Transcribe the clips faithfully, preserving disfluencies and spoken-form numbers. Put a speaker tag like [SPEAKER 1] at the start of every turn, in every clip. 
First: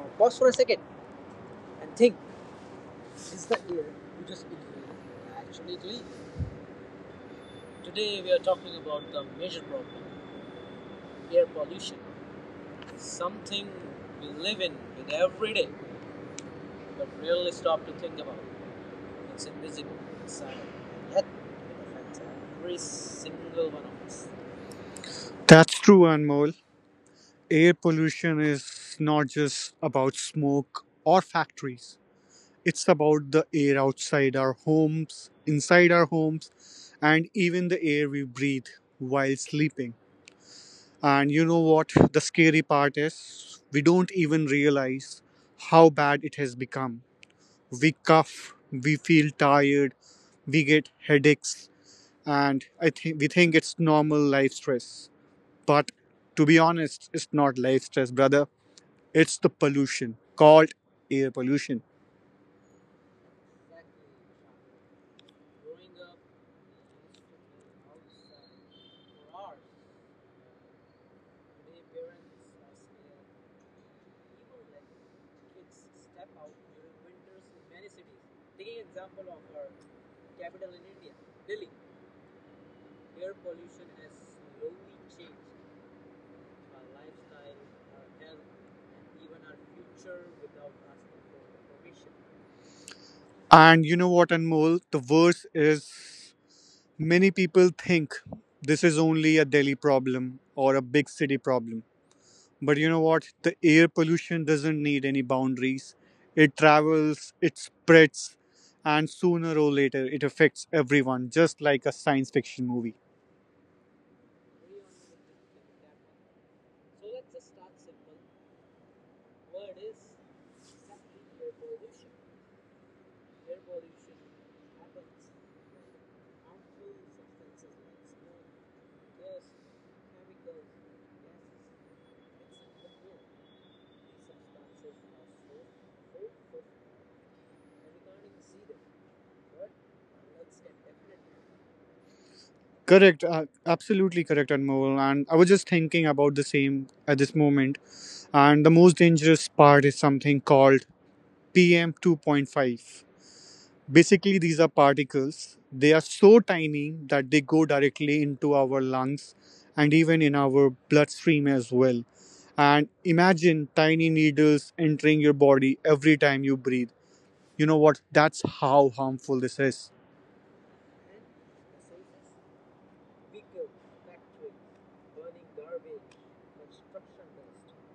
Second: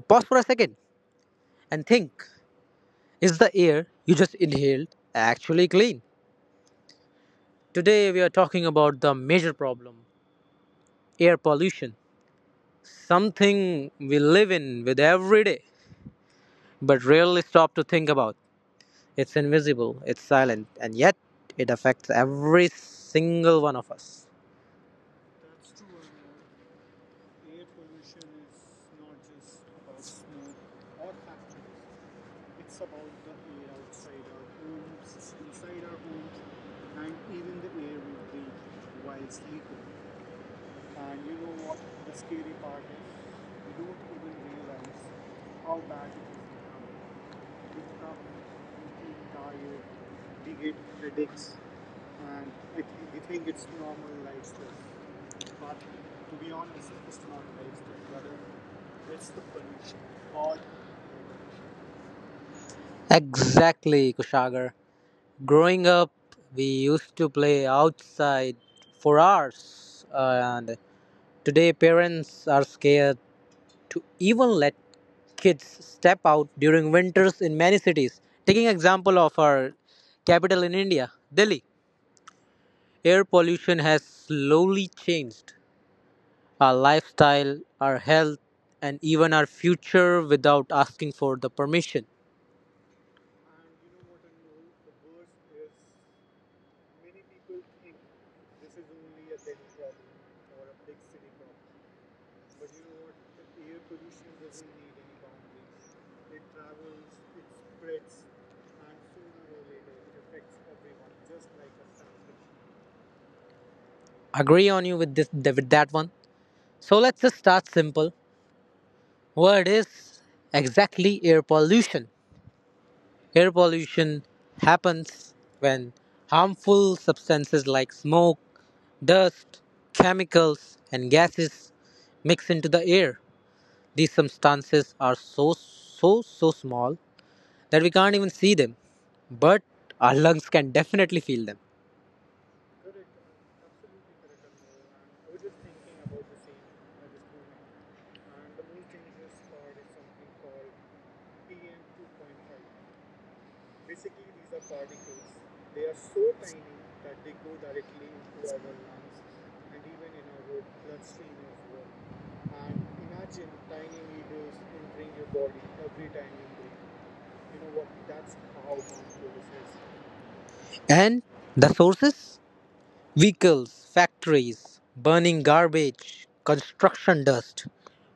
[SPEAKER 1] pause for a second and think, is the air you just inhaled actually clean? Today, we are talking about the major problem, air pollution, something we live in with every day but rarely stop to think about. It's invisible, it's silent, and yet it affects every single one of us.
[SPEAKER 2] That's true, Anmol. Air pollution is not just about smoke or factories. It's about the air outside our homes, inside our homes, and even the air we breathe while sleeping. And you know what the scary part is? We don't even realize how bad it has become. We cough, we feel tired, we get headaches, and I think we think it's normal life stress. But to be honest, it's not life stress, brother. It's the pollution called air pollution.
[SPEAKER 1] Exactly, Kushagar. Growing up, we used to play outside for hours, and today parents are scared to even let kids step out during winters in many cities. Taking example of our capital in India, Delhi, air pollution has slowly changed our lifestyle, our health, and even our future without asking for the permission.
[SPEAKER 2] And you know what, Anmol? The worst is many people think this is only a Delhi problem or a big city problem. But you know what? The air pollution doesn't need any boundaries. It travels, it spreads, and sooner or later it affects everyone, just like a science fiction movie.
[SPEAKER 1] Agree on you with this with that one. So let's just start simple. What is exactly air pollution? Air pollution happens when harmful substances like smoke, dust, chemicals, and gases mix into the air. These substances are so so so small that we can't even see them, but our lungs can definitely feel them.
[SPEAKER 2] Correct, uh, absolutely correct, Anmol. And I was just thinking about the same at this moment. And the most dangerous part is something called P M two point five. Basically, these are particles. They are so tiny that they go directly into our lungs and even in our bloodstream as well. And imagine tiny needles entering your body every time you breathe. You know what? That's how harmful this is.
[SPEAKER 1] And the sources? Vehicles, factories, burning garbage, construction dust,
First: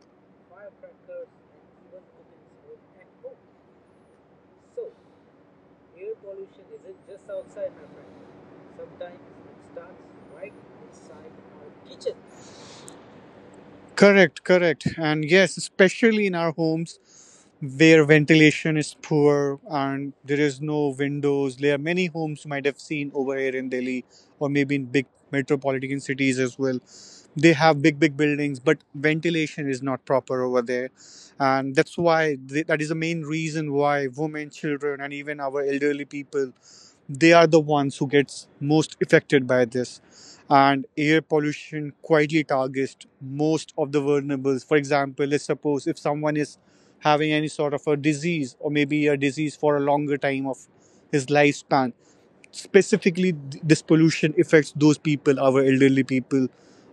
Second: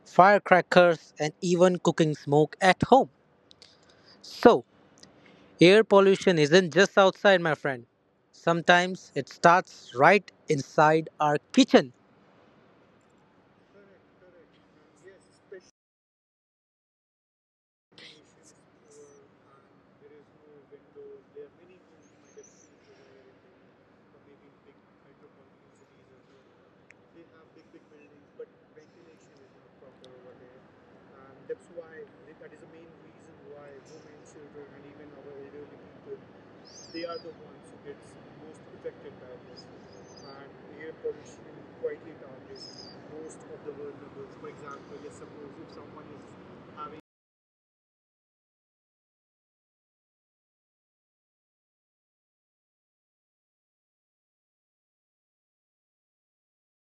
[SPEAKER 1] firecrackers, and even cooking smoke at home. So, air pollution isn't just outside, my friend. Sometimes it starts right inside our kitchen.
[SPEAKER 2] Correct, correct. And yes, especially in our homes where ventilation is poor and there is no windows. There are many homes you might have seen over here in Delhi, or maybe in big metropolitan cities as well. They have big, big buildings, but ventilation is not proper over there. And that's why, th- that is the main reason why women, children, and even our elderly people, they are the ones who gets most affected by this. And air pollution quietly targets most of the vulnerables. For example, let's suppose if someone is having any sort of a disease, or maybe a disease for a longer time of his lifespan. Specifically, th- this pollution affects those people, our elderly people,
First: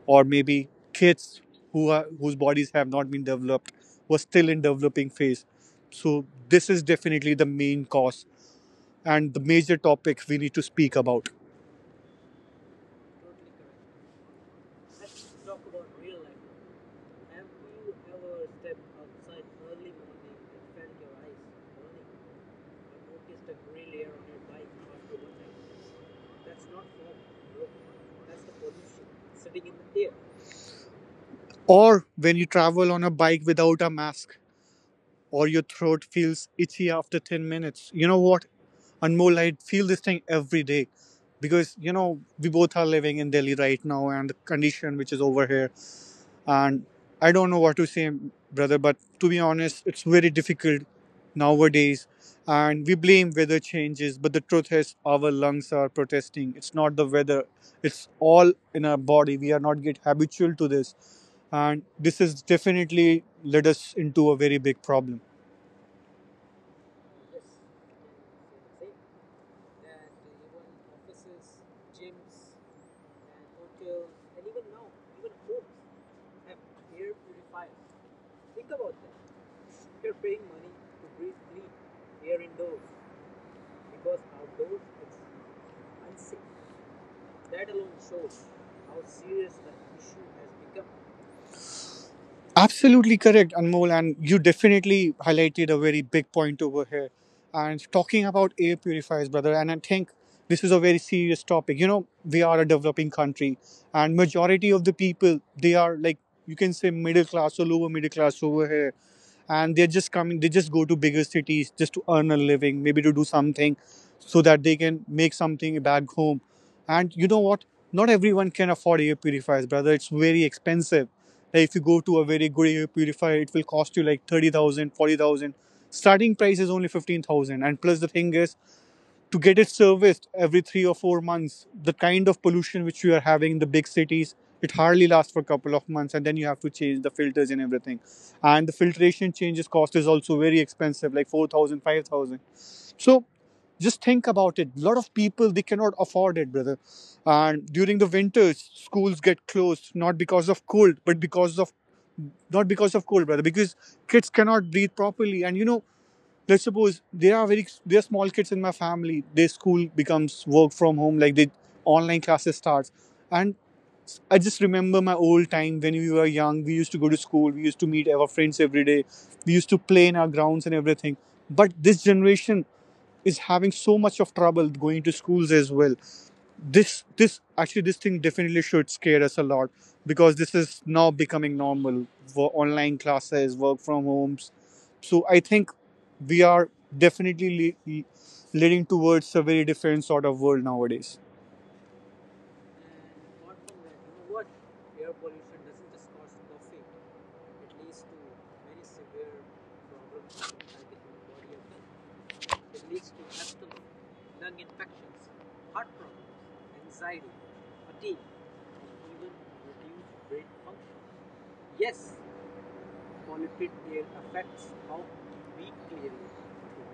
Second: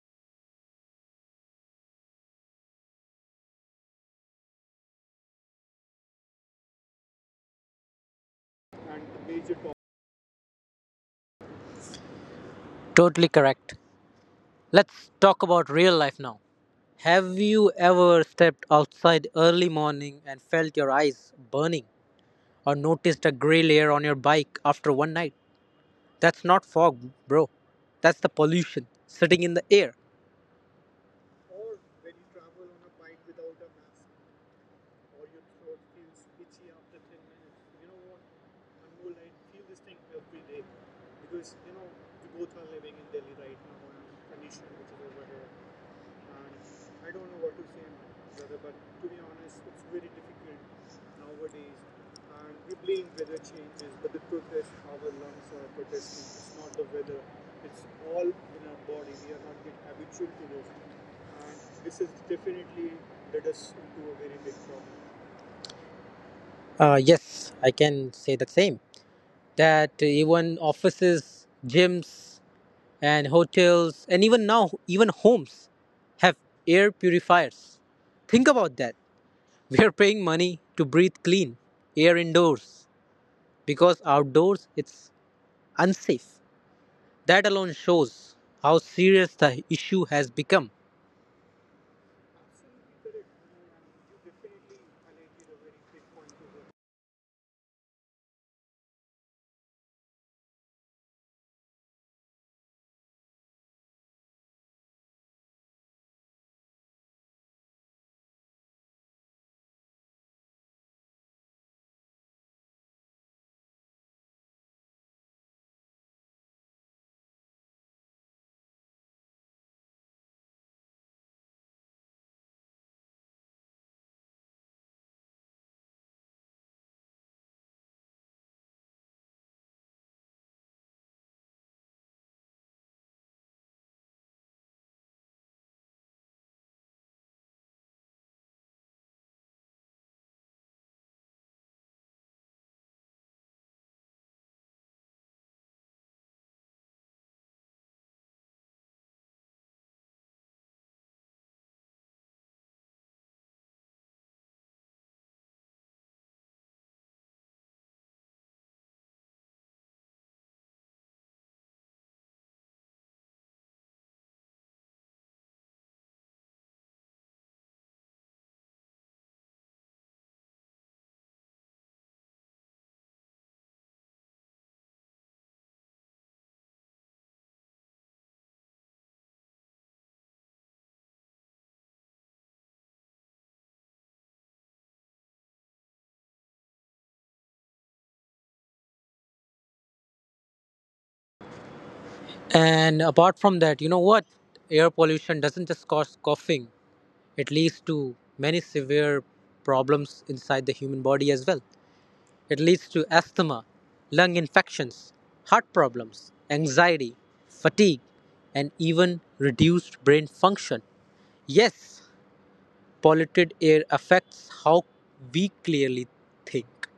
[SPEAKER 2] or maybe kids who are whose bodies have not been developed, who are still in developing phase. So this is definitely the main cause and the major topic we need to speak about.
[SPEAKER 1] Totally correct. Let's talk about real life now. Have you ever stepped outside early morning and felt your eyes burning or noticed a gray layer on your bike after one night? That's not fog, bro. That's the pollution sitting in the air.
[SPEAKER 2] Or when you travel on a bike without a mask, or your throat feels itchy after 10 minutes. You know what? Anmol, I feel this thing every day, because, you know, we both are living in Delhi right now, and the condition which is over here, and I don't know what to say, brother, but to be honest it's very difficult nowadays. And we blame weather changes, but the truth is our lungs are protesting. It's not the weather, it's all in our body. We are not get habitual to this, and this is definitely led us into a very big problem.
[SPEAKER 1] Uh, yes, I can say the same. That even offices, gyms, and hotels, and even now, even homes have air purifiers. Think about that. We are paying money to breathe clean air indoors, because outdoors it's unsafe. That alone shows how serious the issue has become.
[SPEAKER 2] Absolutely correct, Anmol, and you definitely highlighted a very big point over here. And talking about air purifiers, brother, and I think this is a very serious topic. You know, we are a developing country, and majority of the people, they are like, you can say, middle class or lower middle class over here. And they're just coming they just go to bigger cities just to earn a living, maybe to do something so that they can make something back home. And you know what? Not everyone can afford air purifiers, brother. It's very expensive. Like if you go to a very good air purifier, it will cost you like thirty thousand, forty thousand. Starting price is only fifteen thousand, and plus the thing is to get it serviced every three or four months. The kind of pollution which you are having in the big cities, it hardly lasts for a couple of months, and then you have to change the filters and everything. And the filtration changes cost is also very expensive, like four thousand, five thousand. So just think about it. A lot of people, they cannot afford it, brother. And during the winters, schools get closed not because of cold, but because of not because of cold, brother. Because kids cannot breathe properly, and you know let's suppose, there are very there are small kids in my family, their school becomes work from home, like the online classes starts. And I just remember my old time, when we were young, we used to go to school, we used to meet our friends every day, we used to play in our grounds and everything. But this generation is having so much of trouble going to schools as well. This this actually this thing definitely should scare us a lot, because this is now becoming normal, for online classes, work from homes. So I think we are definitely le- leading towards a very different sort of world nowadays.
[SPEAKER 1] And apart from that, you know what? Air pollution doesn't just cause coughing, it leads to many severe problems inside the human body as well. It leads to asthma, lung infections, heart problems, anxiety, fatigue, and even reduced brain function. Yes, polluted air affects how we clearly think.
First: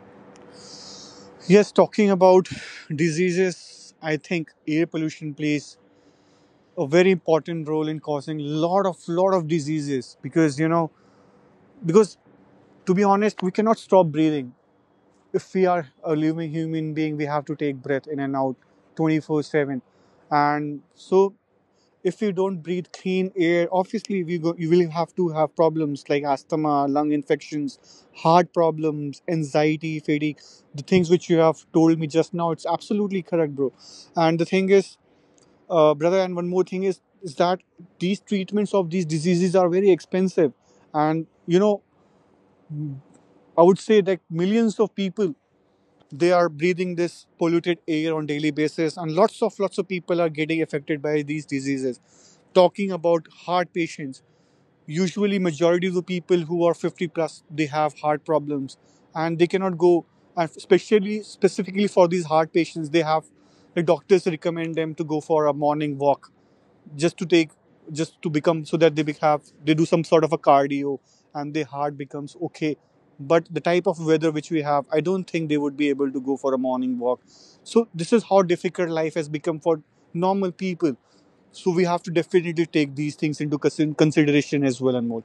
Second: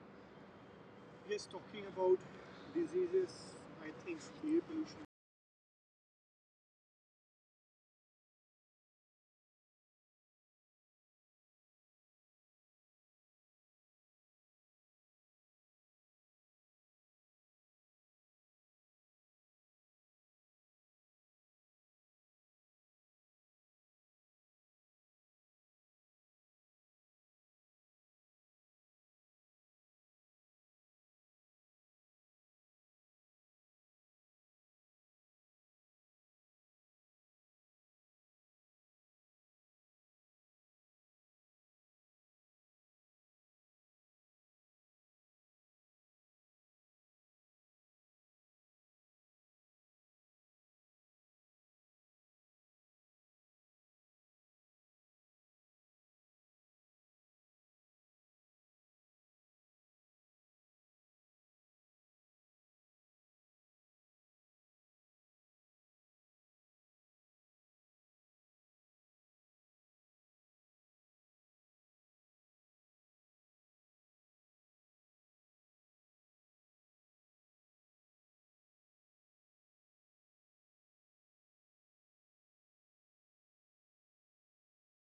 [SPEAKER 2] Yes, talking about diseases, I think air pollution plays a very important role in causing lot of lot of diseases. Because, you know because to be honest, we cannot stop breathing. If we are a living human being, we have to take breath in and out twenty four seven. And so, if you don't breathe clean air, obviously, we go, you will have to have problems like asthma, lung infections, heart problems, anxiety, fatigue. The things which you have told me just now, it's absolutely correct, bro. And the thing is, uh, brother. And one more thing is, is that these treatments of these diseases are very expensive. And, you know, I would say that millions of people, they are breathing this polluted air on daily basis. And lots of lots of people are getting affected by these diseases. Talking about heart patients, usually majority of the people who are fifty plus, they have heart problems. And they cannot go. And especially specifically for these heart patients, they have the doctors recommend them to go for a morning walk, just to take just to become, so that they be- have they do some sort of a cardio, and their heart becomes okay. But the type of weather which we have, I don't think they would be able to go for a morning walk. So this is how difficult life has become for normal people. So we have to definitely take these things into consi- consideration as well. and more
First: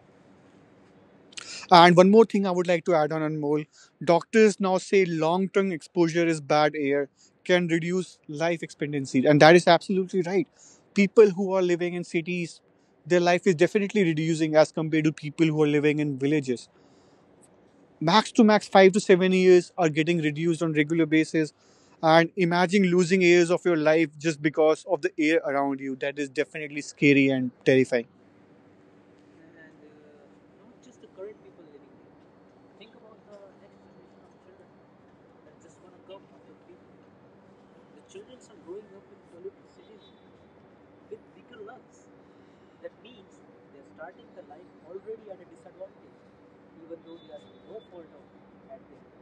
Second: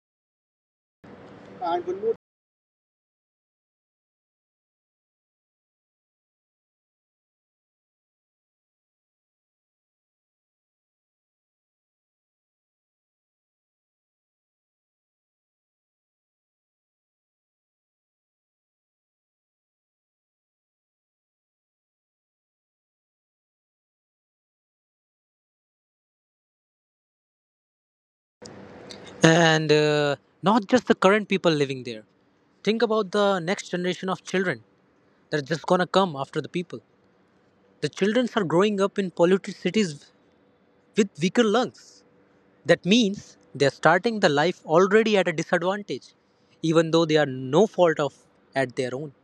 [SPEAKER 2] And one more thing I would like to add on, Anmol. Doctors now say long term exposure is bad air, can reduce life expectancy. And that is absolutely right. People who are living in cities, their life is definitely reducing as compared to people who are living in villages. Max to max five to seven years are getting reduced on regular basis. And imagine losing years of your life just because of the air around you. That is definitely scary and terrifying.
[SPEAKER 1] And uh, Not just the current people living there. Think about the next generation of children that are just gonna come after the people. The children are growing up in polluted cities with weaker lungs. That means they're starting the life already at a disadvantage, even though they are no fault of at their own.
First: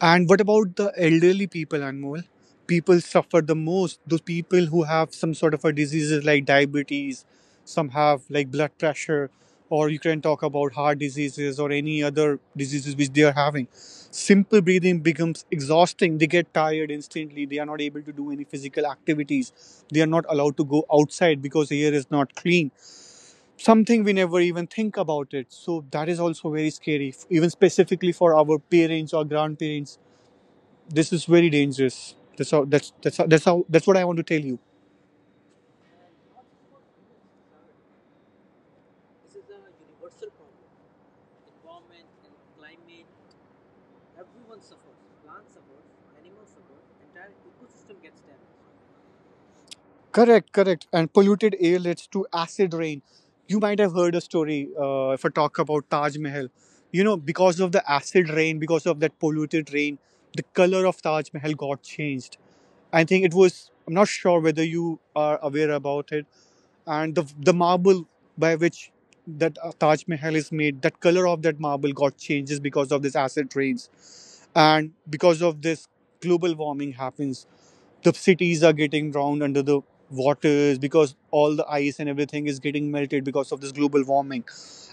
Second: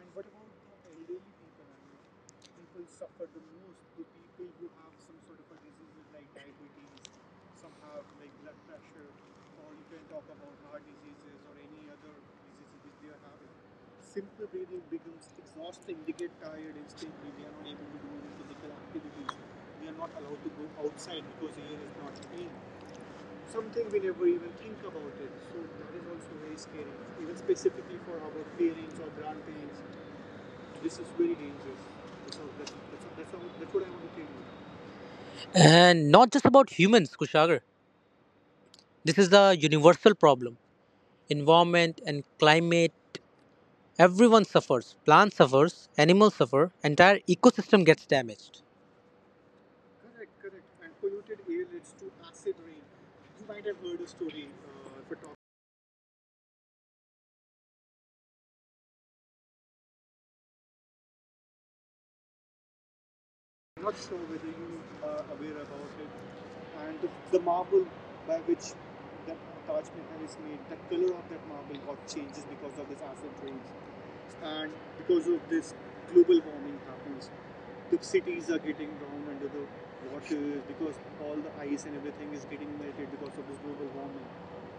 [SPEAKER 2] And what about the elderly people, Anmol? People suffer the most. Those people who have some sort of a diseases like diabetes, some have like blood pressure, or you can talk about heart diseases or any other diseases which they are having. Simple breathing becomes exhausting. They get tired instantly. They are not able to do any physical activities. They are not allowed to go outside because the air is not clean. Something we never even think about it. So that is also very scary, even specifically for our parents or grandparents. This is very dangerous. That's how. That's that's how, that's how. That's what I want to tell you.
[SPEAKER 1] And not just about humans, Kushagar. This is a universal problem. Environment and climate, everyone suffers. Plants suffers, animals suffer, entire ecosystem gets damaged.
[SPEAKER 2] Correct, correct. And polluted air leads to acid rain. You might have heard a story, uh, if I talk about Taj Mahal. You know, because of the acid rain, because of that polluted rain, the color of Taj Mahal got changed. I think it was, I'm not sure whether you are aware about it. And the the marble by which that, uh, Taj Mahal is made, that color of that marble got changes because of this acid rains. And because of this, global warming happens, the cities are getting drowned under the waters, because all the ice and everything is getting melted because of this global warming.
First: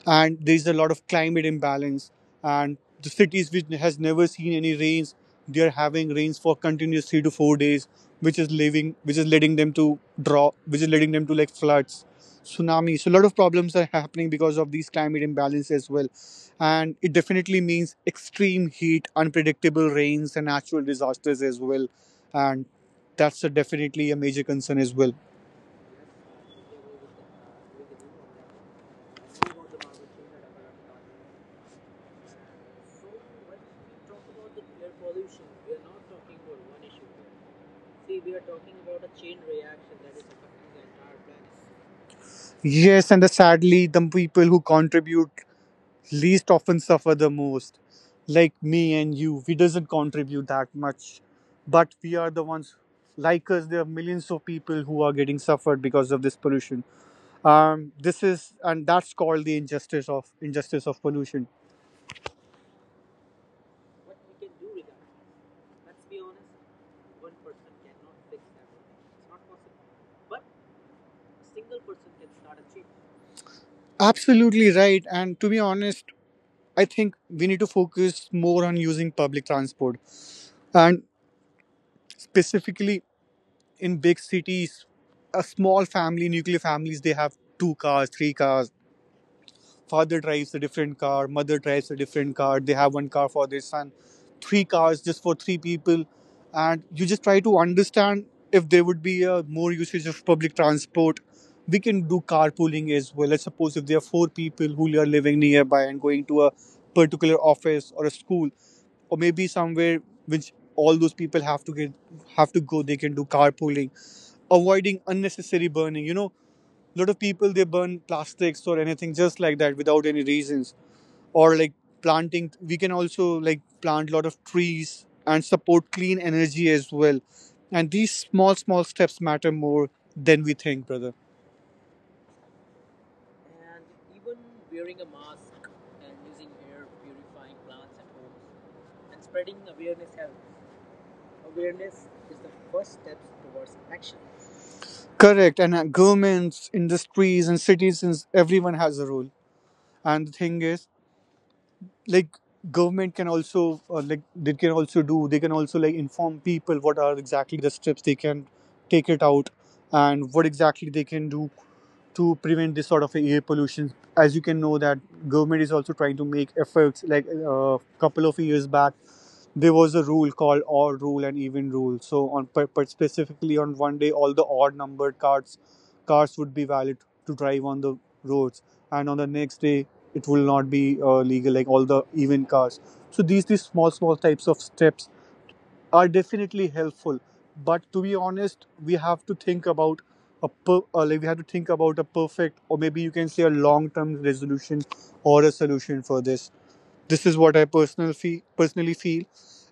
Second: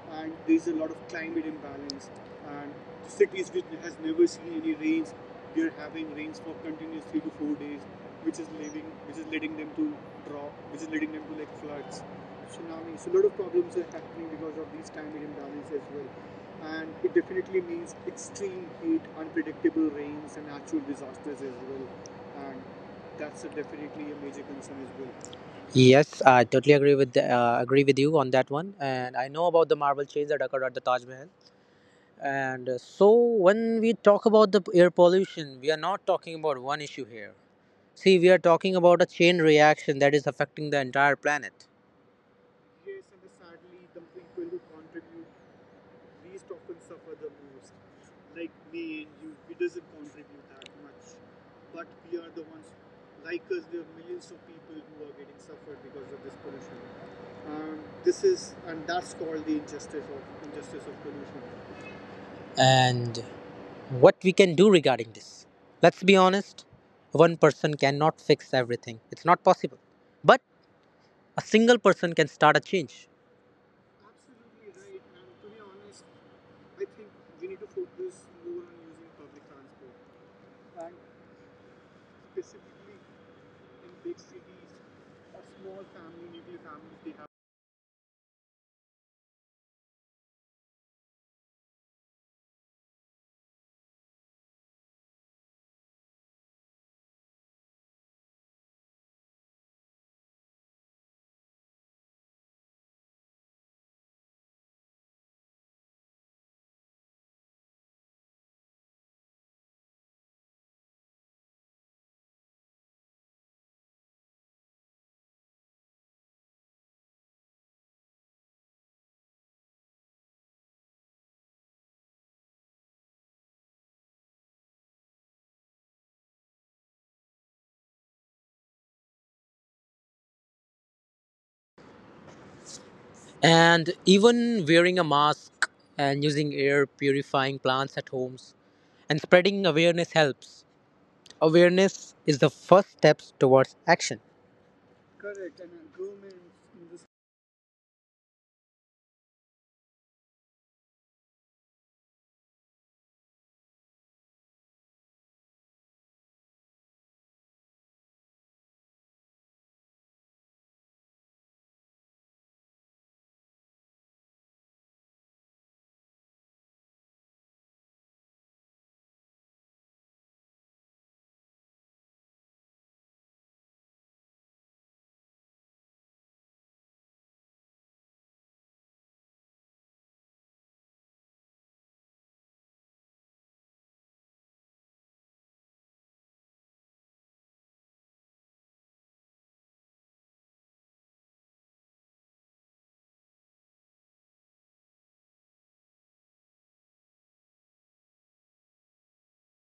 [SPEAKER 2] And there is a lot of climate imbalance. And the cities which has never seen any rains, they are having rains for continuous three to four days, which is leaving, which is leading them to draw, which is leading them to like floods, tsunami. So a lot of problems are happening because of these climate imbalance as well. And it definitely means extreme heat, unpredictable rains, and natural disasters as well. And that's a definitely a major concern as well.
[SPEAKER 1] Yes, I totally agree with the, uh, agree with you on that one. And I know about the marble change that occurred at the Taj Mahal. And uh, so when we talk about the air pollution, we are not talking about one issue here. See, we are talking about a chain reaction that is affecting the entire planet.
[SPEAKER 2] Yes, and the, sadly, the people who contribute least often suffer the most. Like me and you, we doesn't contribute that much, but we are the ones. Like us, there are millions of people who are getting suffered because of this pollution. Um, this is and that's called the injustice of injustice of pollution.
[SPEAKER 1] And what we can do regarding this? Let's be honest, one person cannot fix everything. It's not possible. But a single person can start a change.
[SPEAKER 2] Absolutely right. And to be honest, I think we need to focus more on using public transport, and specifically in big cities. A small family, nuclear families, they have two cars, three cars. Father drives a different car, mother drives a different car. They have one car for their son, three cars just for three people, and you just try to understand if there would be a more usage of public transport. We can do carpooling as well. Let's suppose if there are four people who are living nearby and going to a particular office or a school, or maybe somewhere which all those people have to get have to go, they can do carpooling, avoiding unnecessary burning. You know, a lot of people they burn plastics or anything just like that without any reasons or like planting, we can also like plant a lot of trees and support clean energy as well. And these small small steps matter more than we think, brother.
[SPEAKER 1] And even wearing a mask and using air purifying plants at homes and spreading awareness helps. Awareness is the first steps towards action.
[SPEAKER 2] Correct. And uh, governments, industries and citizens, everyone has a role. And the thing is, like, government can also, uh, like, they can also do, they can also like inform people what are exactly the steps they can take it out and what exactly they can do to prevent this sort of air pollution. As you can know that government is also trying to make efforts, like a couple of years back there was a rule called odd rule and even rule. So on per, per specifically on one day all the odd numbered cars cars would be valid to drive on the roads, and on the next day it will not be uh, legal, like all the even cars. So these these small small types of steps are definitely helpful, but to be honest we have to think about a per, uh, like we have to think about a perfect, or maybe you can say a long term resolution or a solution for this. This is what I personally feel. personally feel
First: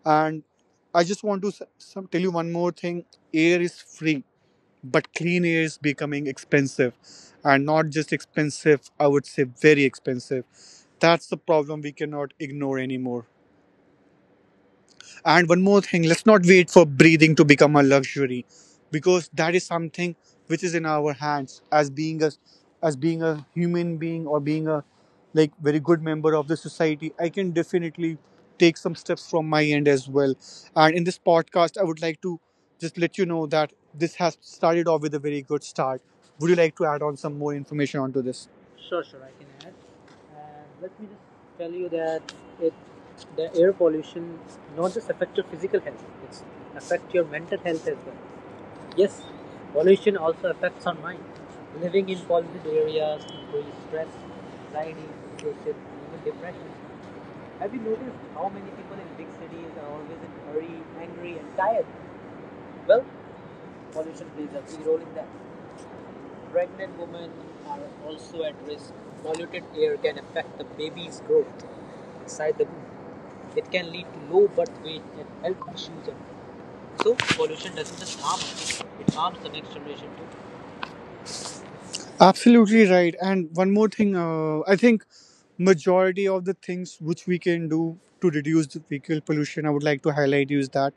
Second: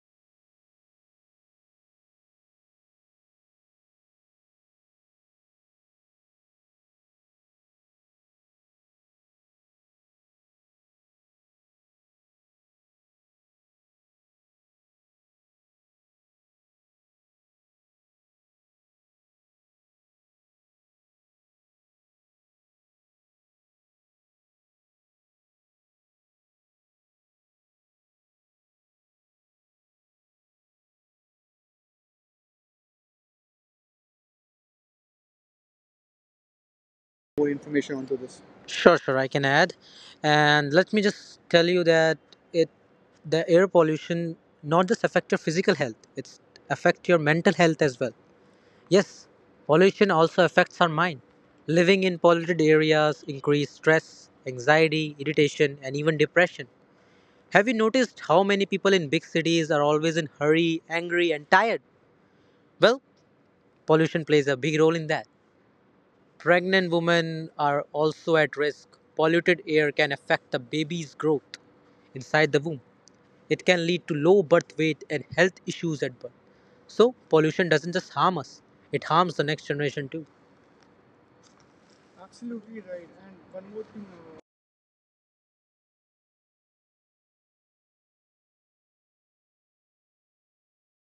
[SPEAKER 2] And I just want to s- some, tell you one more thing. Air is free, but clean air is becoming expensive, and not just expensive, I would say very expensive. That's the problem, we cannot ignore anymore. And one more thing, let's not wait for breathing to become a luxury, because that is something which is in our hands. As being a as being a human being, or being a like very good member of the society, I can definitely take some steps from my end as well. And in this podcast, I would like to just let you know that this has started off with a very good start. Would you like to add on some more information onto this?
[SPEAKER 1] Sure, sure, I can add. And let me just tell you that it the air pollution not just affect your physical health, it's affect your mental health as well. Yes, pollution also affects our mind. Living in polluted areas increase stress, anxiety, irritation, and even depression. Have you noticed how many people in big cities are always in hurry, angry and tired? Well, pollution plays a big role in that. Pregnant women are also at risk. Polluted air can affect the baby's growth inside the womb. It can lead to low birth weight and health issues at birth. So, pollution doesn't just harm us, it harms the next generation too.
[SPEAKER 2] Absolutely right. And one more thing, uh, I think majority of the things which we can do to reduce the vehicle pollution, I would like to highlight is that,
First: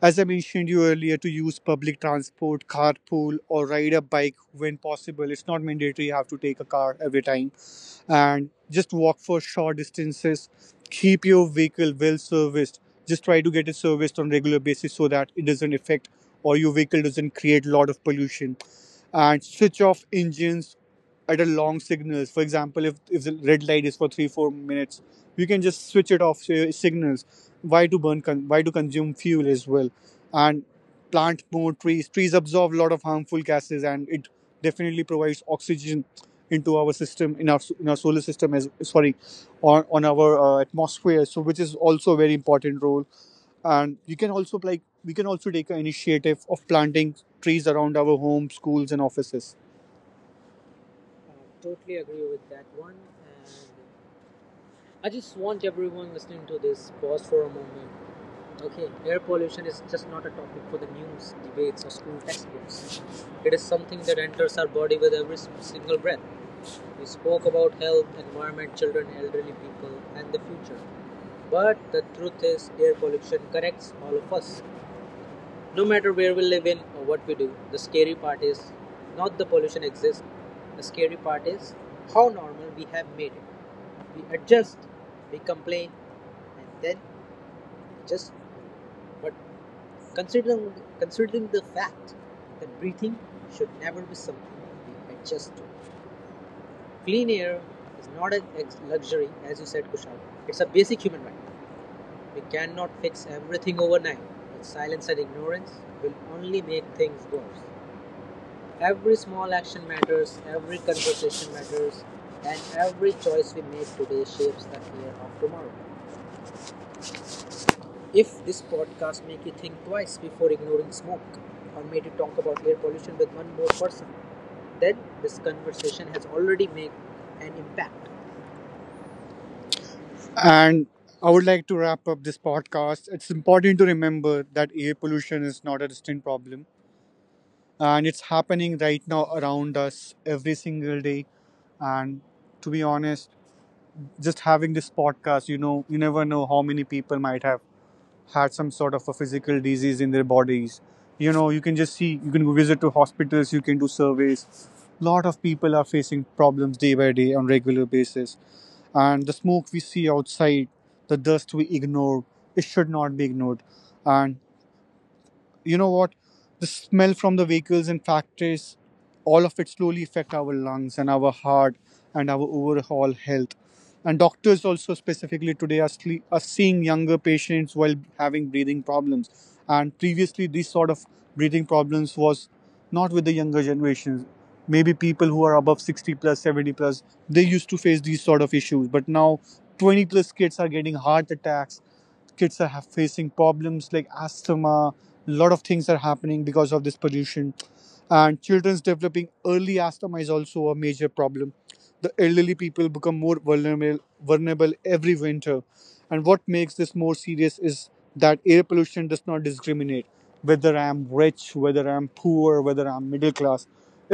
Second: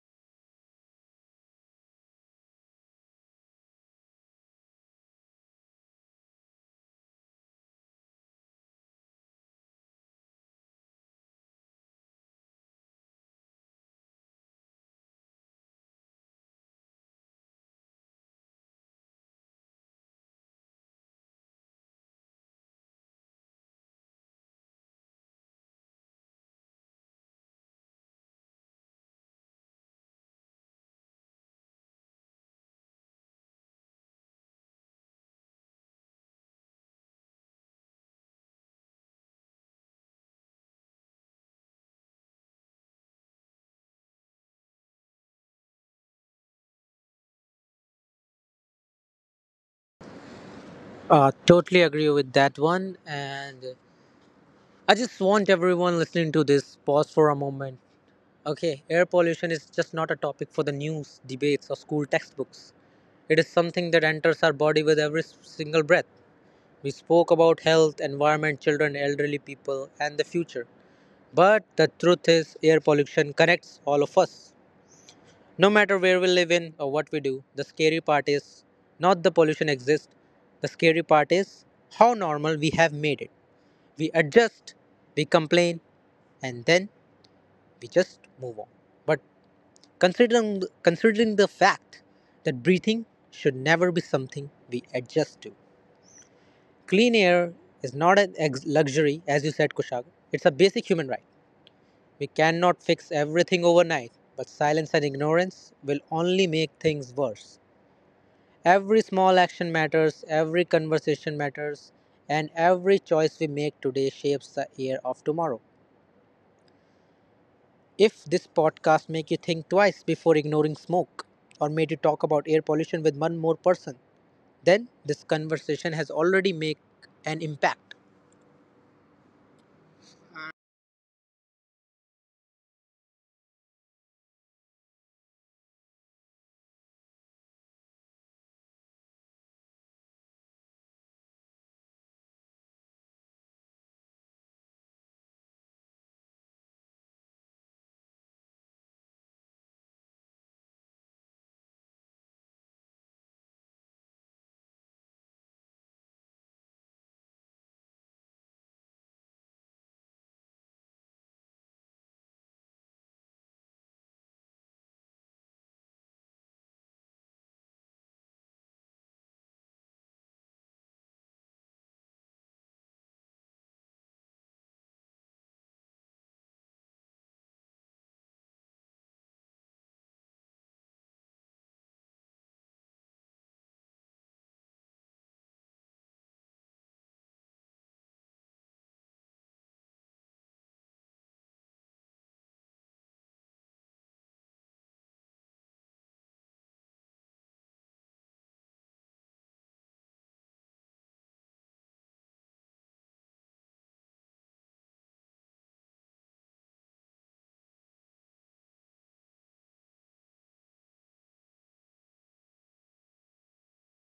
[SPEAKER 2] as I mentioned you earlier, to use public transport, carpool, or ride a bike when possible. It's not mandatory you have to take a car every time, and just walk for short distances. Keep your vehicle well serviced. Just try to get it serviced on a regular basis so that it doesn't affect, or your vehicle doesn't create a lot of pollution. And switch off engines at a long signals. For example, if, if the red light is for three four minutes, you can just switch it off so your signals. Why to burn? Con- why to consume fuel as well? And plant more trees. Trees absorb a lot of harmful gases, and it definitely provides oxygen into our system, in our in our solar system, as, sorry, on on our uh, atmosphere, so which is also a very important role. And you can also like, we can also take an initiative of planting trees around our homes, schools and offices.
[SPEAKER 1] Uh, totally agree with that one. And I just want everyone listening to this pause for a moment. Okay, air pollution is just not a topic for the news, debates, or school textbooks. It is something that enters our body with every s- single breath. We spoke about health, environment, children, elderly people, and the future. But the truth is, air pollution connects all of us. No matter where we live in or what we do, the scary part is not the pollution exists. The scary part is how normal we have made it. We adjust, we complain, and then we just move on. But Considering, considering the fact that breathing should never be something we adjust to. Clean air is not an ex- luxury, as you said, Kushagra. It's a basic human right. We cannot fix everything overnight, but silence and ignorance will only make things worse. Every small action matters, every conversation matters, and every choice we make today shapes the air of tomorrow. If this podcast make you think twice before ignoring smoke or made you talk about air pollution with one more person, then this conversation has already made an impact.
[SPEAKER 2] And I would like to wrap up this podcast. It's important to remember that air pollution is not a distant problem, and it's happening right now around us every single day. And to be honest, just having this podcast, you know, you never know how many people might have had some sort of a physical disease in their bodies. You know, you can just see, you can go visit to hospitals, you can do surveys. A lot of people are facing problems day by day on regular basis, and the smoke we see outside, the dust we ignore, it should not be ignored. And you know what, the smell from the vehicles and factories, all of it slowly affect our lungs and our heart and our overall health. And doctors also specifically today are, sle- are seeing younger patients while having breathing problems. And previously these sort of breathing problems was not with the younger generations. Maybe people who are above sixty plus, seventy plus, they used to face these sort of issues, but now twenty plus kids are getting heart attacks. Kids are have facing problems like asthma. A lot of things are happening because of this pollution. And children's developing early asthma is also a major problem. The elderly people become more vulnerable vulnerable every winter. And what makes this more serious is that air pollution does not discriminate, whether I'm rich, whether I'm poor, whether I'm middle class,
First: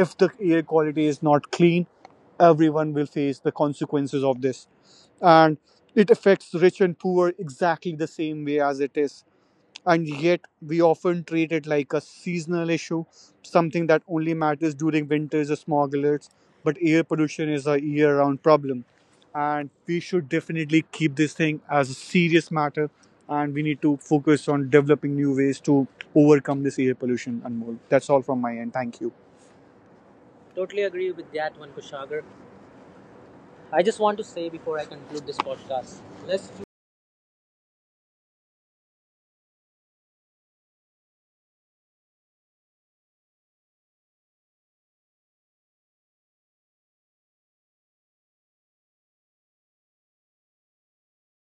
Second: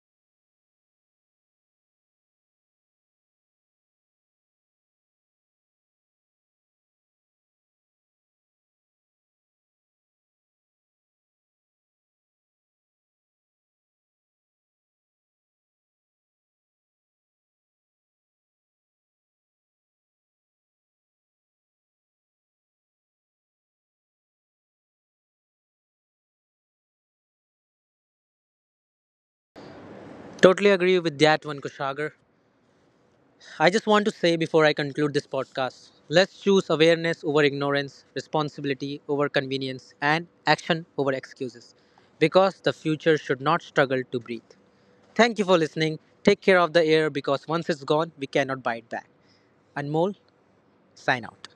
[SPEAKER 2] if the air quality is not clean, everyone will face the consequences of this. And it affects rich and poor exactly the same way as it is, and yet we often treat it like a seasonal issue, something that only matters during winters or smogglers. But air pollution is a year round problem, and we should definitely keep this thing as a serious matter. And we need to focus on developing new ways to overcome this air pollution and more. That's all from my end, thank you.
[SPEAKER 1] Totally agree with that one, Kushagar. I just want to say before I conclude this podcast, let's choose awareness over ignorance, responsibility over convenience, and action over excuses because the future should not struggle to breathe. Thank you for listening. Take care of the air because once it's gone, we cannot buy it back. Anmol, sign out.